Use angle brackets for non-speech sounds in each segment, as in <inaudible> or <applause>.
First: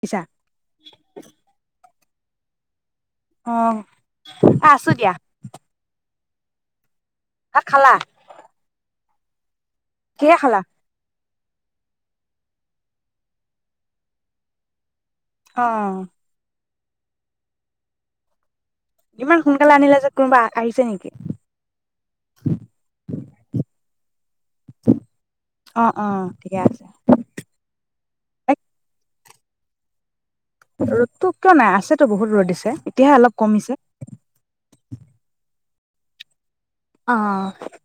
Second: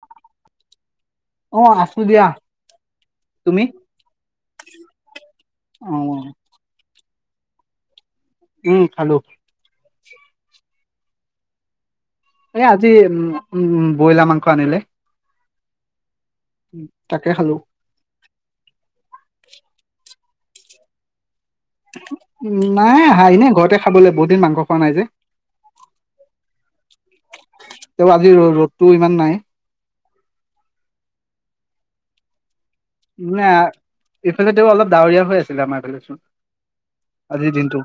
পিছা অ আছো দিয়া অ তুমি আছো দিয়া অ ভাত খালা উম খালো কিহে খালা এ আজি উ উ ব্ৰইলাৰ মাংস আনিলে অহ তাকে খালো ইমান সোনকালে আনিলে যে কোনোবা আহিছে নেকি নাই হাইনে ঘৰতে খাবলৈ বহুত দিন মাংস খোৱা নাই যে অ অ ঠিকে আছে তেওঁ আজি ৰ ৰ'দত ইমান নাই ৰ'দতো কিয় নাই আছেতো বহুত ৰ'দ দিছে এতিয়াহে অলপ ন কমিছে ইফালে অলপ ডাাৱৰীয়া হৈ আছে মাৰছো অ আজিৰ দিনটো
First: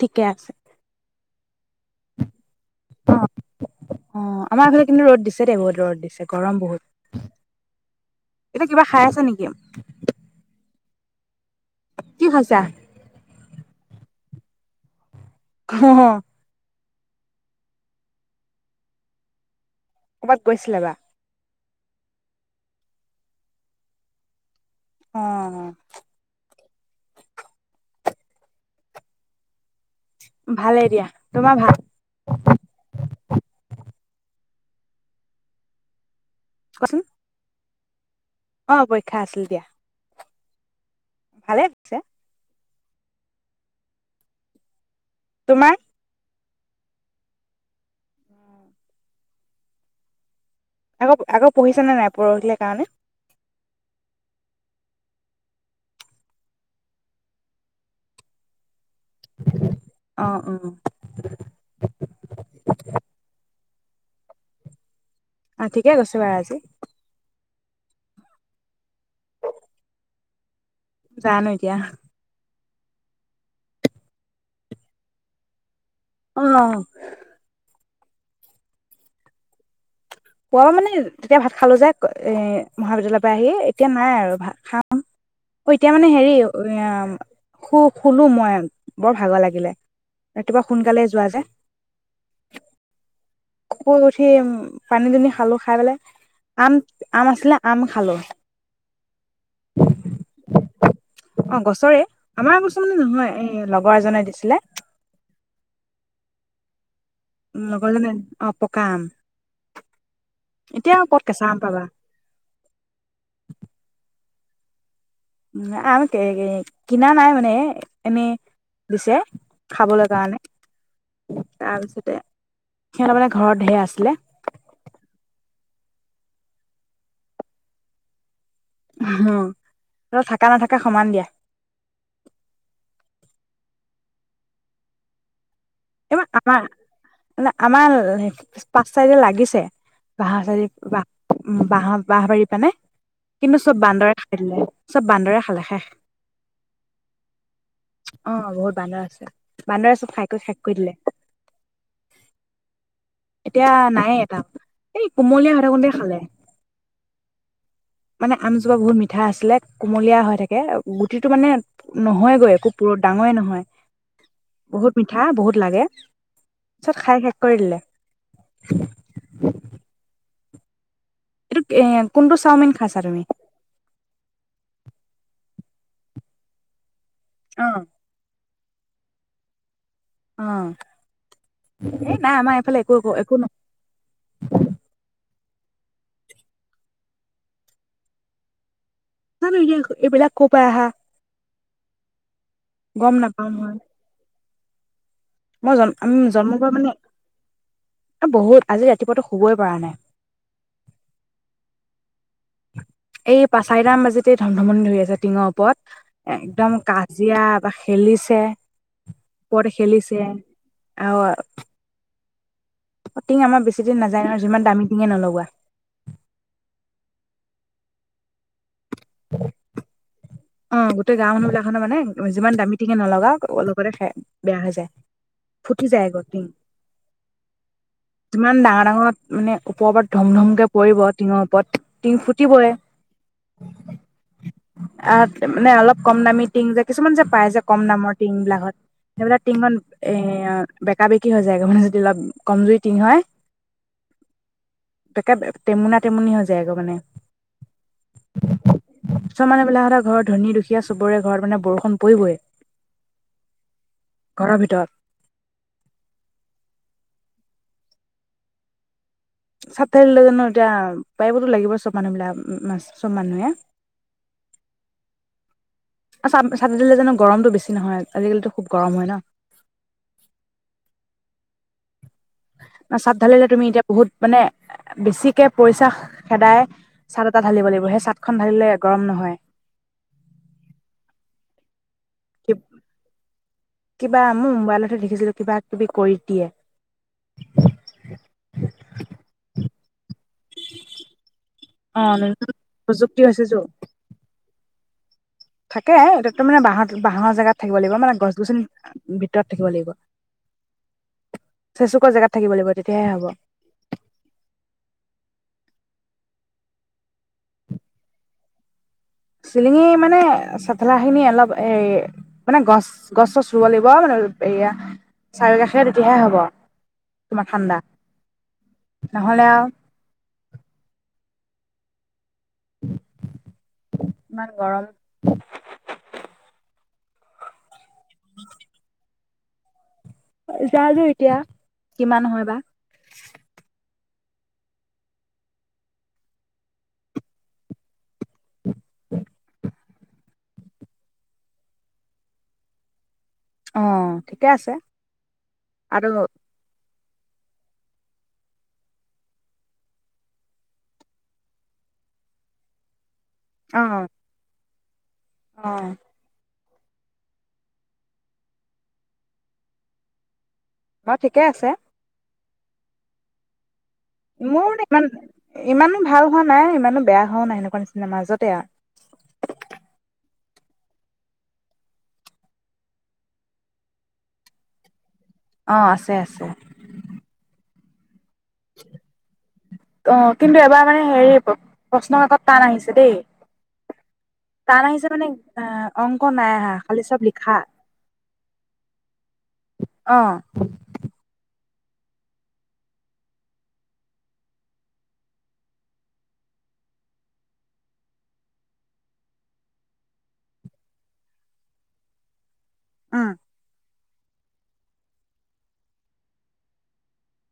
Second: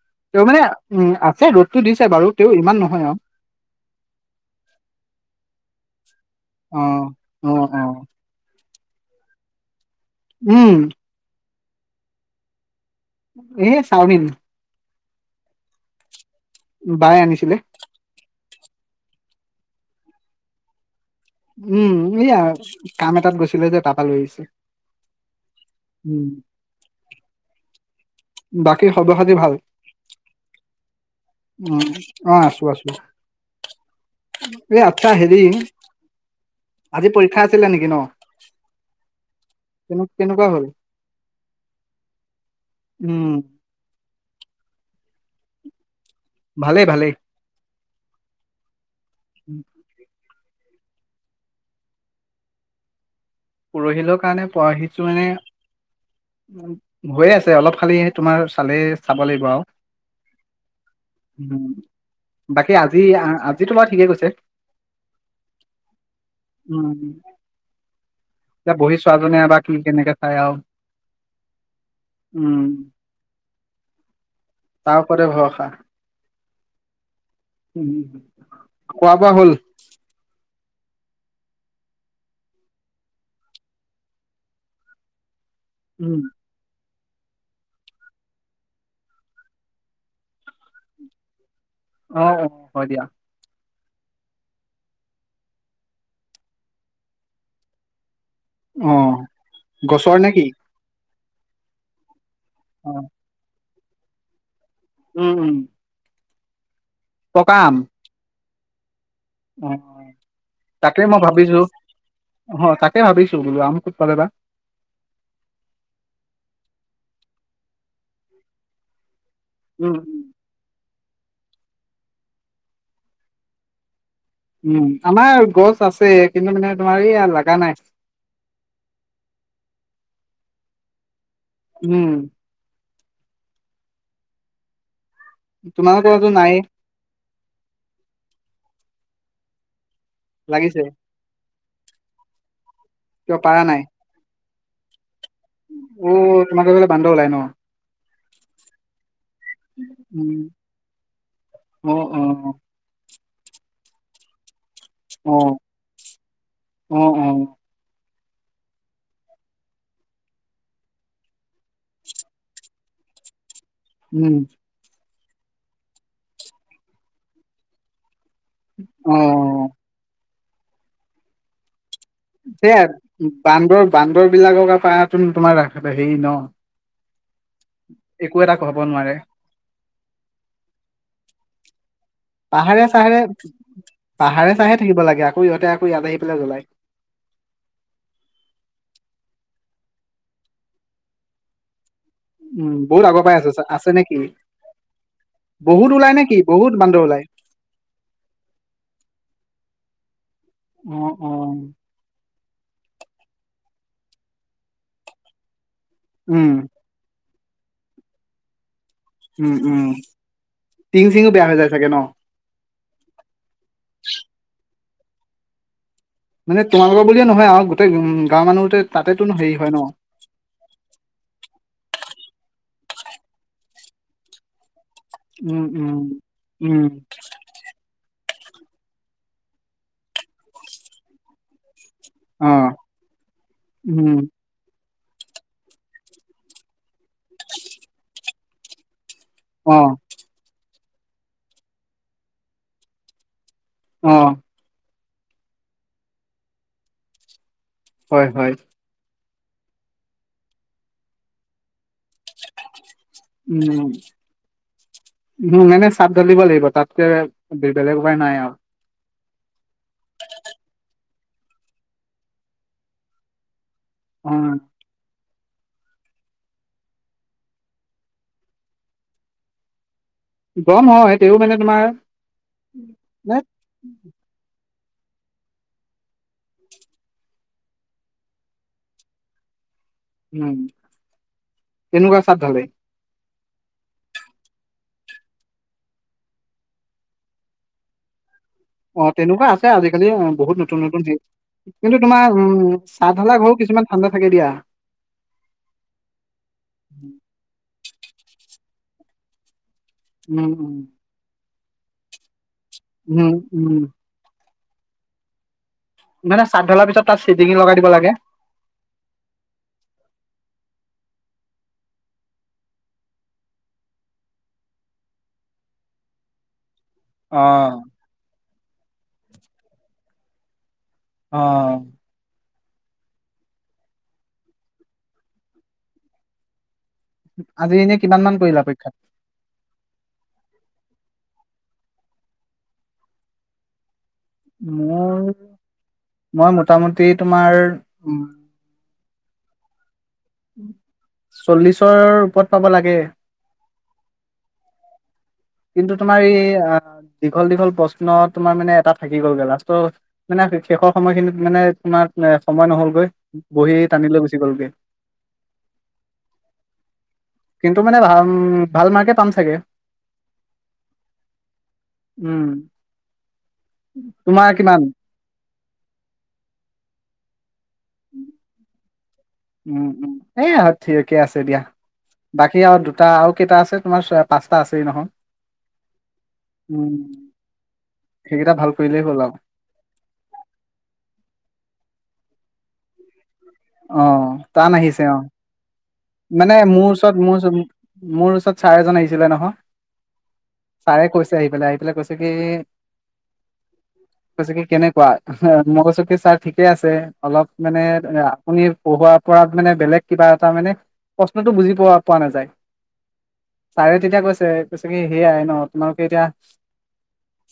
ঠিকে তেওঁ আছে মানে উম যে ৰ'দতটো দিছে বাৰু তেওঁ ইমান নহয় অ অ আৰু আমাৰ আফালে কিন্তু ৰ'দ দিছে দেেই বহুত ৰ'দ দিছে গৰম অ বহুত অ অ কিবা খাই আছে নেকি? উম কি খাইছা। এ চামিন। হ হ বাই আনিছিলে? কৰ'ৰবাত গৈছিলে বা। উম ইয়া কাম এটাত গৈছিলে যে তাপ লৈ আহিছো। আহ বাকী সৰ্বখাতী ভাল। ভালেই দিয়া তোমাৰ উম ভাল। এ আচ্ছা হেৰি কোৱাচোন আজি পৰীক্ষাত। আছিলে নেকি ন অ পৰিক্ষা আছিল দিয়া। কেনে কেনেকুৱা হ'ল। ভালে আছে। উম তোমাৰ ভালেই ভালেই উম আকৌ আকৌ পঢ়িছ নে নাই পৰহিলে কাৰণে পৰহিলৰ কাৰণে পো আহিছো মানে হৈয়ে আছে অলপ খালি তোমাৰ চালে চাব লাগিব আওঁ অ মম বাকী আজি যি তোমাৰ ঠিকে কৈছে। অ ঠিকে কৈছো বাৰু আজি এতিয়া বহি চোৱা জনীয়ে এ বা কি কেনেকে চাই আও জানো এটিয়া উম তাৰ ওপৰতে ভৰসা। অ খোৱা বোৱা হ'ল। পোৱাব মানে তেতিয়া ভাত খালোঁ যে মহাবিদ্যালয়ৰ পৰা আহি এতিয়া নাই আৰু ভাত খাম। অ এতিয়া মানে উম হেৰি হম্ খু শুলো মই বৰ ভাগৰ লাগিলে ৰাতিপুৱা সোনকালেই যোৱা যে অ অ হ দিয়া। হোঁ উঠি পানী দুনি খালো খাই পেলাই আম আম আছিলে আম খালো। অ গছৰ নে কি? অ গছৰে। আমাৰ গছ অ মানে নহয় এ লগ লগৰ এজনে দিছিলে উম উম পকা আম লগৰ জনে অ পকাআম অ তাকে মই কেঁচা আম ভাবিছো পাবা অ তাকে ভাবিছো বোলো আম কত পাল বা আম কিনা নাই মানে এনেই দিছে উম, খাবলৈ কাৰণে তাৰপিছতে সিহঁতৰ মানে ঘৰত ধেৰ আছিলে উম আমাৰ গছ আছে কিন্তু মানে তোমাৰ ইয়া লগা নাই উ হুহ থাক নাথাককা সমান দিয়া উম সিমা তোমালোকৰতো নাইয়ে আমাৰ নে আমাৰ <unintelligible> পাচ চাই যে লাগিছে বাঁহ চইদে লাগিছে উ বাঁহ বহ বাৰী পানে কিয় কিন্তু পাৰা চব নাই, বান্দৰে খাই দিলে চব বান্দৰে খালে শেষ অ' তোমালোকৰ সেইফালে বান্দৰ ওলাই ন? আহ বহুত বান্দৰ আছে। বান্দৰে চব খাইকৈ শেষ দিলে অহ অ এতিয়া নাই এটাও এই কোমলীয়া অ', হৈ থাকোতে খালে অ', অ', মানে আমজোপা বহুত মিঠা আছিলে কুমলীয়া হৈ থাকে গুটিটো মানে নহয়গৈ একো প ডাঙৰেই নহয় উম বহুত মিঠা বহুত লাগে চব খাই শেষ কৰি দিলে উম এইটো কে সেয়া বান্দৰ বান্দৰ বিলাকৰ কাৰনে তোমাৰ ৰা হেৰি ন অহ হ'ব নোৱাৰে অহ পাহাৰে চাহাৰে পাহাৰে চাহে থাকিব লাগে আকৌ সিহঁতে আকৌ ইয়াত আহি পেলাই জলাই ন এইবিলাক কৰপৰা আহে উম বহুত আগৰ পাই আছ আছে নেকি মই বহুত জন্ম ওলাই উম নেকি? জন্ম পোৱা বহুত বান্দৰ ওলাই। মানে বহুত আজি ৰাতিপুৱাতো শুবই পৰা নাই অ, অ এই পাঁচই চাৰিটাম বাজিতে ধম ধমনি ধৰি আছে টিঙৰ ওপৰত উম, একদম কাজ জীয়া বা খেলিছে উম ওপৰতে উম খেলিছে টিং আৰু চিঙো বেয়া হৈ যায় চাগে ন টিং আমাৰ বেছি জি নেজায় মানে যিমান দামী টিংঙে নলগোৱা মানে তোমালোকৰ বুলিয়ে নহয়, আৰু গোটেই উম গাঁৱৰ মানুহতে তাতেতো নো হেৰি হয় ন অ গোটেই গাও মানুহ বিলাকখনৰ মানে যিমান দামী টিঙি নলগাও লগতে খ বেয়া হৈ যায় উম, ফুটি উম, যায় উম ইমান ডাঙৰ- ডাঙৰ মানে ওপৰ -ওপৰত ধুম ধুমকে পৰিব টিঙৰ ওপৰত টিং অ ফুটিবই উম আহ', মানে অলপ কম দামী টিং যে কিছুমান যে পাই যে কম দামৰ টিং বিলাক হয়াত সেইবিলাক টমান অ এ', বেকা বেকি হৈ যায় মানে যদি অলপ কমজুৰি টিঙ হয়। আহ', তাকে টেমুনা টেমুনি হৈ যায়গৈ মানে। হয় হয় ছানেবিলাক এ', ঘৰ ধনী দুখীয়া চবৰে ঘৰত মানে বৰু পৰিবই উম', ঘৰৰ ভিতৰত - উম ', এনে চাপ ঢালিব লাগিব তাতকে বি বলে কাই নাই আৰু চাত তাৰিলৈ জানো এতিয়া পাৰিবতো লাগিব চব মানুহ বিলাক মাছ, চব মানুহে অ', ছাটডিলে জানো গৰমটো বেছি নহয় আজিকালি তো খুব গৰম হয় ন। গমৰ হয় তেও মানে তোমাৰ ন' চাদ নে ঢালিলে তুমি এতিয়া বহুত মানে বেছিকে পইচা খেদাই চাদ এটা ঢালিব লাগিব সেই চাদখন ঢালিলে গৰম নহয়। উম', এনেকুৱা স্বাদ ধালে কিবা মই মোবাইলতহে দেখিছিলো কিবা কিবি কৰি দিয়ে। কি খালি বহুত নতুন -নতুন কিন্তু তোমাৰ উম', চাত চাদ প্ৰযুক্তি ধালা হৈছে ঘৰো যো কিছুমান ঠাণ্ডা থাকে দিয়া। থাকে এতিাততো মানে বাহৰ -বাঁহৰ জেগাত থাকিব লাগিব মানে গছ গছনি ভিতৰত থাকিব লাগিব। উম', - উম', চেচুকৰ জেগাত থাকিব লাগিব। তেতিয়াহে হ'ব উম', - উম', মানে চাট ধলাৰ পিছত তাত চিটিঙি লগাই দিব লাগে। চিলিঙি মানে চঠেলা খিনি অলপ এ', মানে গছ গছছ ৰুব লাগিব মানে এয়া', চাৰি কাষে তেতিয়াহে হব। অ তোমাৰ ঠাণ্ডা নহলে আৰু? অ', ইমান গৰম? আজি এনেক কিমান মান পৰিলা পৰীক্ষাত? যা', যো এতিয়া কিমানহয় বা? মোৰ মই মোটামুটি তোমাৰ উ', চল্লিশৰ ওপৰত পাব লাগে। অ', ঠিকে আছে। কিন্তু আৰু তোমাৰ এই আ', দীঘল-দীঘল প্ৰশ্ন তোমাৰ মানে এটা থাকি গ'লগৈ লাষ্টৰ মানে শেষৰ সময়খিনিত মানে তোমাৰ এ সময় নহলগৈ। বহি অ টানি লৈ গুচি গ'লগৈ। অ, কিন্তু মানে ভাল উ ভাল মাৰ্কে পাম চাগে? উম, ঠিকে আছে। উম, তোমাৰ মোৰ কিমান? ইমান ইমানো ভাল হোৱা নাই ইমানো বেয়া হোৱাও নাই এনেকুৱা। নিচিনা মাজতে আৰু। এ ঠিককে আছে দিয়া বাকী আৰু দুটা আৰু কেইটা আছে তোমাৰ পাঁচটা আছেই নহয়। অঁ, আছে-আছে। উম সেইকেইটা ভাল কৰিলেই হ'ল আৰু অ', কিন্তু এবাৰ মানে হেৰি প্ৰশ্ন কাক টান আহিছে দেই। অ', টান আহিছে অ', মানে অংক নাই মানে আহা মোৰ খালি ওচৰত চব মোৰ লিখা ওচৰত, মোৰ ওচৰত ছাৰ এজন আহিছিলে নহয় অ ছাৰে কৈছে আহি পেলাই। আ কৈছে কি কৈছে কি কেনেকুৱা? মই কৈছো কি ছাৰ ঠিকে আছে অলপ মানে আপুনি পঢ়োৱাৰ পৰা মানে বেলেগ কিবা এটা মানে? প্ৰশ্নতটো বুজি পোৱা পোৱা নাযায়। উম, ছাৰে তেতিয়া কৈছে-কৈছে কি সেয়াই ন তোমালোকে এতিয়া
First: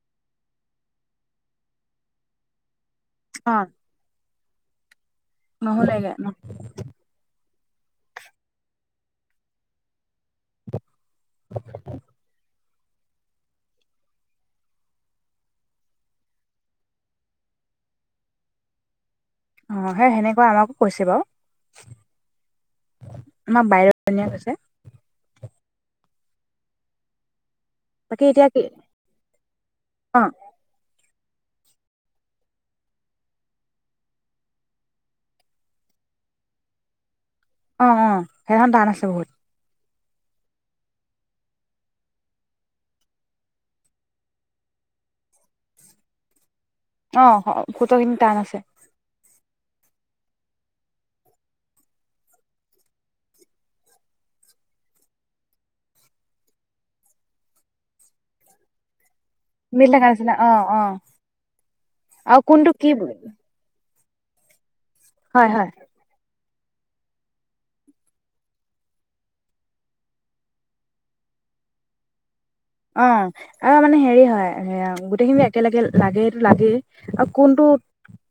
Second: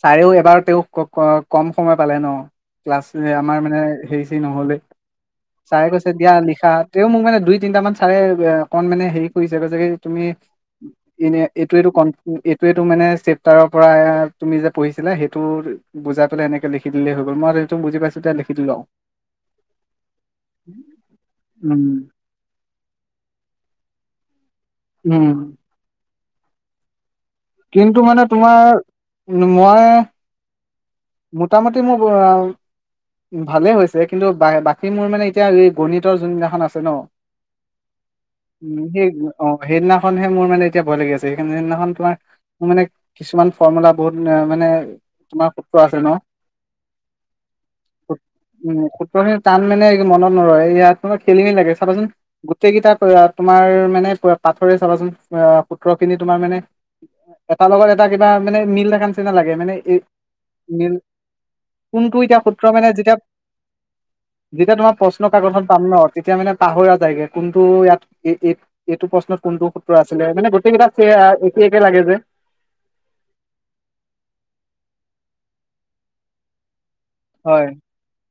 ছাৰেও এবাৰ তেওঁ কম সময় পালে ন। ক্লাছ আমাৰ মানে হে নহ'লে চাই নহলেগে কৈছে দিয়া লিখা তেওঁ মোক মানে দুই তিনটা মান চাৰে অকন মানে হেৰি কৰিছে কৈছেগে তুমি, এনে এইটো-এইটো ক ত এইটো মানে চেপ্টাৰৰ পৰা তুমি, যে পঢ়িছিলা সেইটো বুজাই পেলাই সেনেকৈ লিখি দিলেই হৈ গ'ল। মই সেইটো বুজি পাইছোঁ তেতিয়া লিখি লওঁ। অ', সেই সেনে আমাকো কৈছে বাৰু উম আমাৰ বাই এজনীয়ে কৈছে। উম, কিন্তু মানে বাকী এতিয়া তোমাৰ কি মই অ মোটামুটি মোৰ ভালেই হৈছে, কিন্তু বাকী মোৰ মানে এতিয়া এই গণিতৰ যোনদিনাখন আছে ন? অ অ সেইখন উম, টান আছে সেই বহুত অ', স ন খহে মোৰানে এতিয়ায় লাগি আছে সেইদিনাখন তুমাৰ। মোৰ মানে কিছুমান ফৰ্মুলা বহুত মানে তোমাৰ সূত্ৰ আছে ন। অ', সূত্ৰ খিনি সূত- টান আছে। উম সূত্ৰখিনি টান মানে এ মনত নৰয়, ইয়াত মানে খেলি মেলি লাগে চাবাচোন, গোটেইগিটা তোমাৰ মানে পোৰা পাথৰে চাবাচোন আহ সূত্ৰ খিনি তোমাৰ মানে এটাৰ লগত এটা কিবা মানে মিল দেখা নিচিনা নালাগে মানে মিল এই থকা নিচিনা অ অ মেইন আৰু কোনটো এতিয়া সূত্ৰ কোনটো মানে কি যেতিয়া যেতিয়া তোমাক প্ৰশ্ন হয় কাকত হয় খন পাম ন, তেতিয়া মানে পাহৰা যায়গে কোনটো ইয়াত এই এইটো প্ৰশ্নত কোনটো সূত্ৰ আছিলে মানে গোটেইকেইটা‌ত আছেই আ এইকে লাগে যে অঁ অঁ আৰু মানে হেৰি হয়, সেই গোটেইখিনি একেলগে লাগেইটো লাগেই অ হয় কোনটো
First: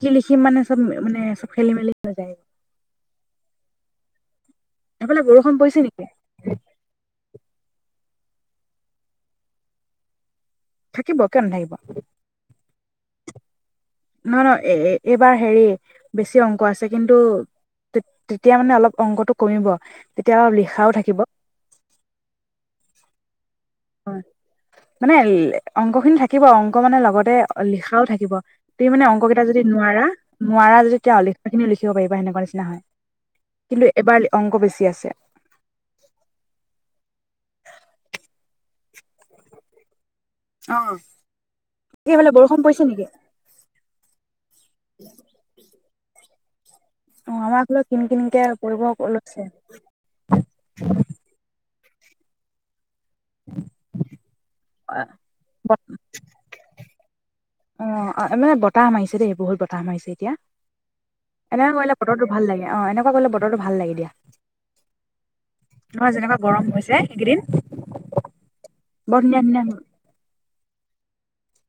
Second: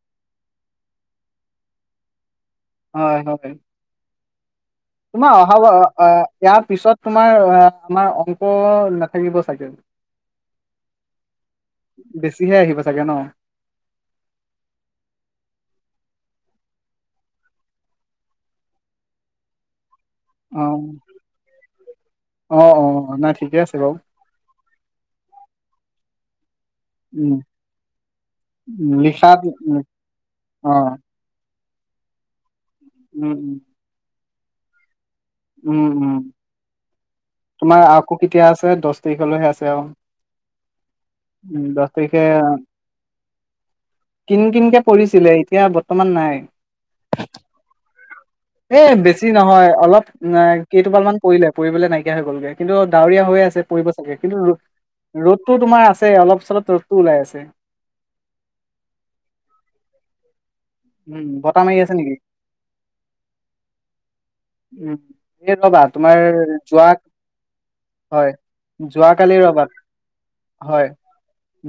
লি লিখি মানে, চব মানে চব খেলি মেলি হৈ যায় হয় হয় সেইফালে তোমাৰ বৰষুণ অহাবাৰ পৰিছে নেকি এ ইয়াৰ পিছত তোমাৰ আমাৰ অংক নাথাকিব চাগে থাকিব কিয় নাথাকিব বেছিহে আহিব চাগে ন নহ নহ এ এ এইবাৰ হেৰি বেছি অংক আছে, কিন্তু তেতিয়া মানে অলপ অংকটো কমিব তেতিয়া অলপ লিখাও থাকিব অঁ অঁ নাই ঠিকে আছে বাৰু হয় মানে এ অংক খিনি থাকে কিবা অংক অংক মানে লগতে উম লিখাও থাকিব তুমি উম, মানে লিখাত অংকেইটা যদি উম, নোৱাৰা অ নোৱাৰা যদি তেতিয়া অলিখ সেখিনি লিখিব পাৰিবা সেনেকোৱা নিচনা হয় উম উম কিন্তু এবালে অংক বেছি আছে উম উম তোমাৰ আকৌ কেতিয়া আছে দচ তাৰিখলৈহে আছে আও অ উ দচ তাৰিখে এইফালে বৰষুণ পৰিছে নেকি কিন কিনকে পৰিছিলে এতিয়া বৰ্তমান নাই অ আমাৰ ফালে কিনকিনকে পৰিব লৈছে নাই কেইটোপাল মান পৰিলে পৰি সি বোলে নাইকীয়া হৈ গলগে কিন্তু ডাৱৰীয়া হৈ আছে পৰিব চাগে কিন্তু অআ ৰ'দটো তোমাৰ বতা আছে অলপ চলপ ৰ'দটো ওলাই আছে অ অ মানে বতাহ মাৰিছে দেই বহুত বতাহ মাৰিছে এতিয়া উম, বতাহ এনকা মাৰি আছে কৰিলে নেকি? বতৰটো ভাল লাগে অঁ এনেকুৱা কৰিলে বতৰটো ভাল লাগে দিয়া উম, এই ৰ'বা নহয় তোমাৰ যেনেকুৱা গৰম যোৱা হৈছে সেইকেইদিন যোৱা কালিৰ ৰবাত হয়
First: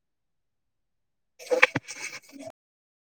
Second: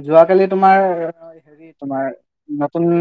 যোৱাকালি তোমাৰ হেৰি তোমাৰ নতুন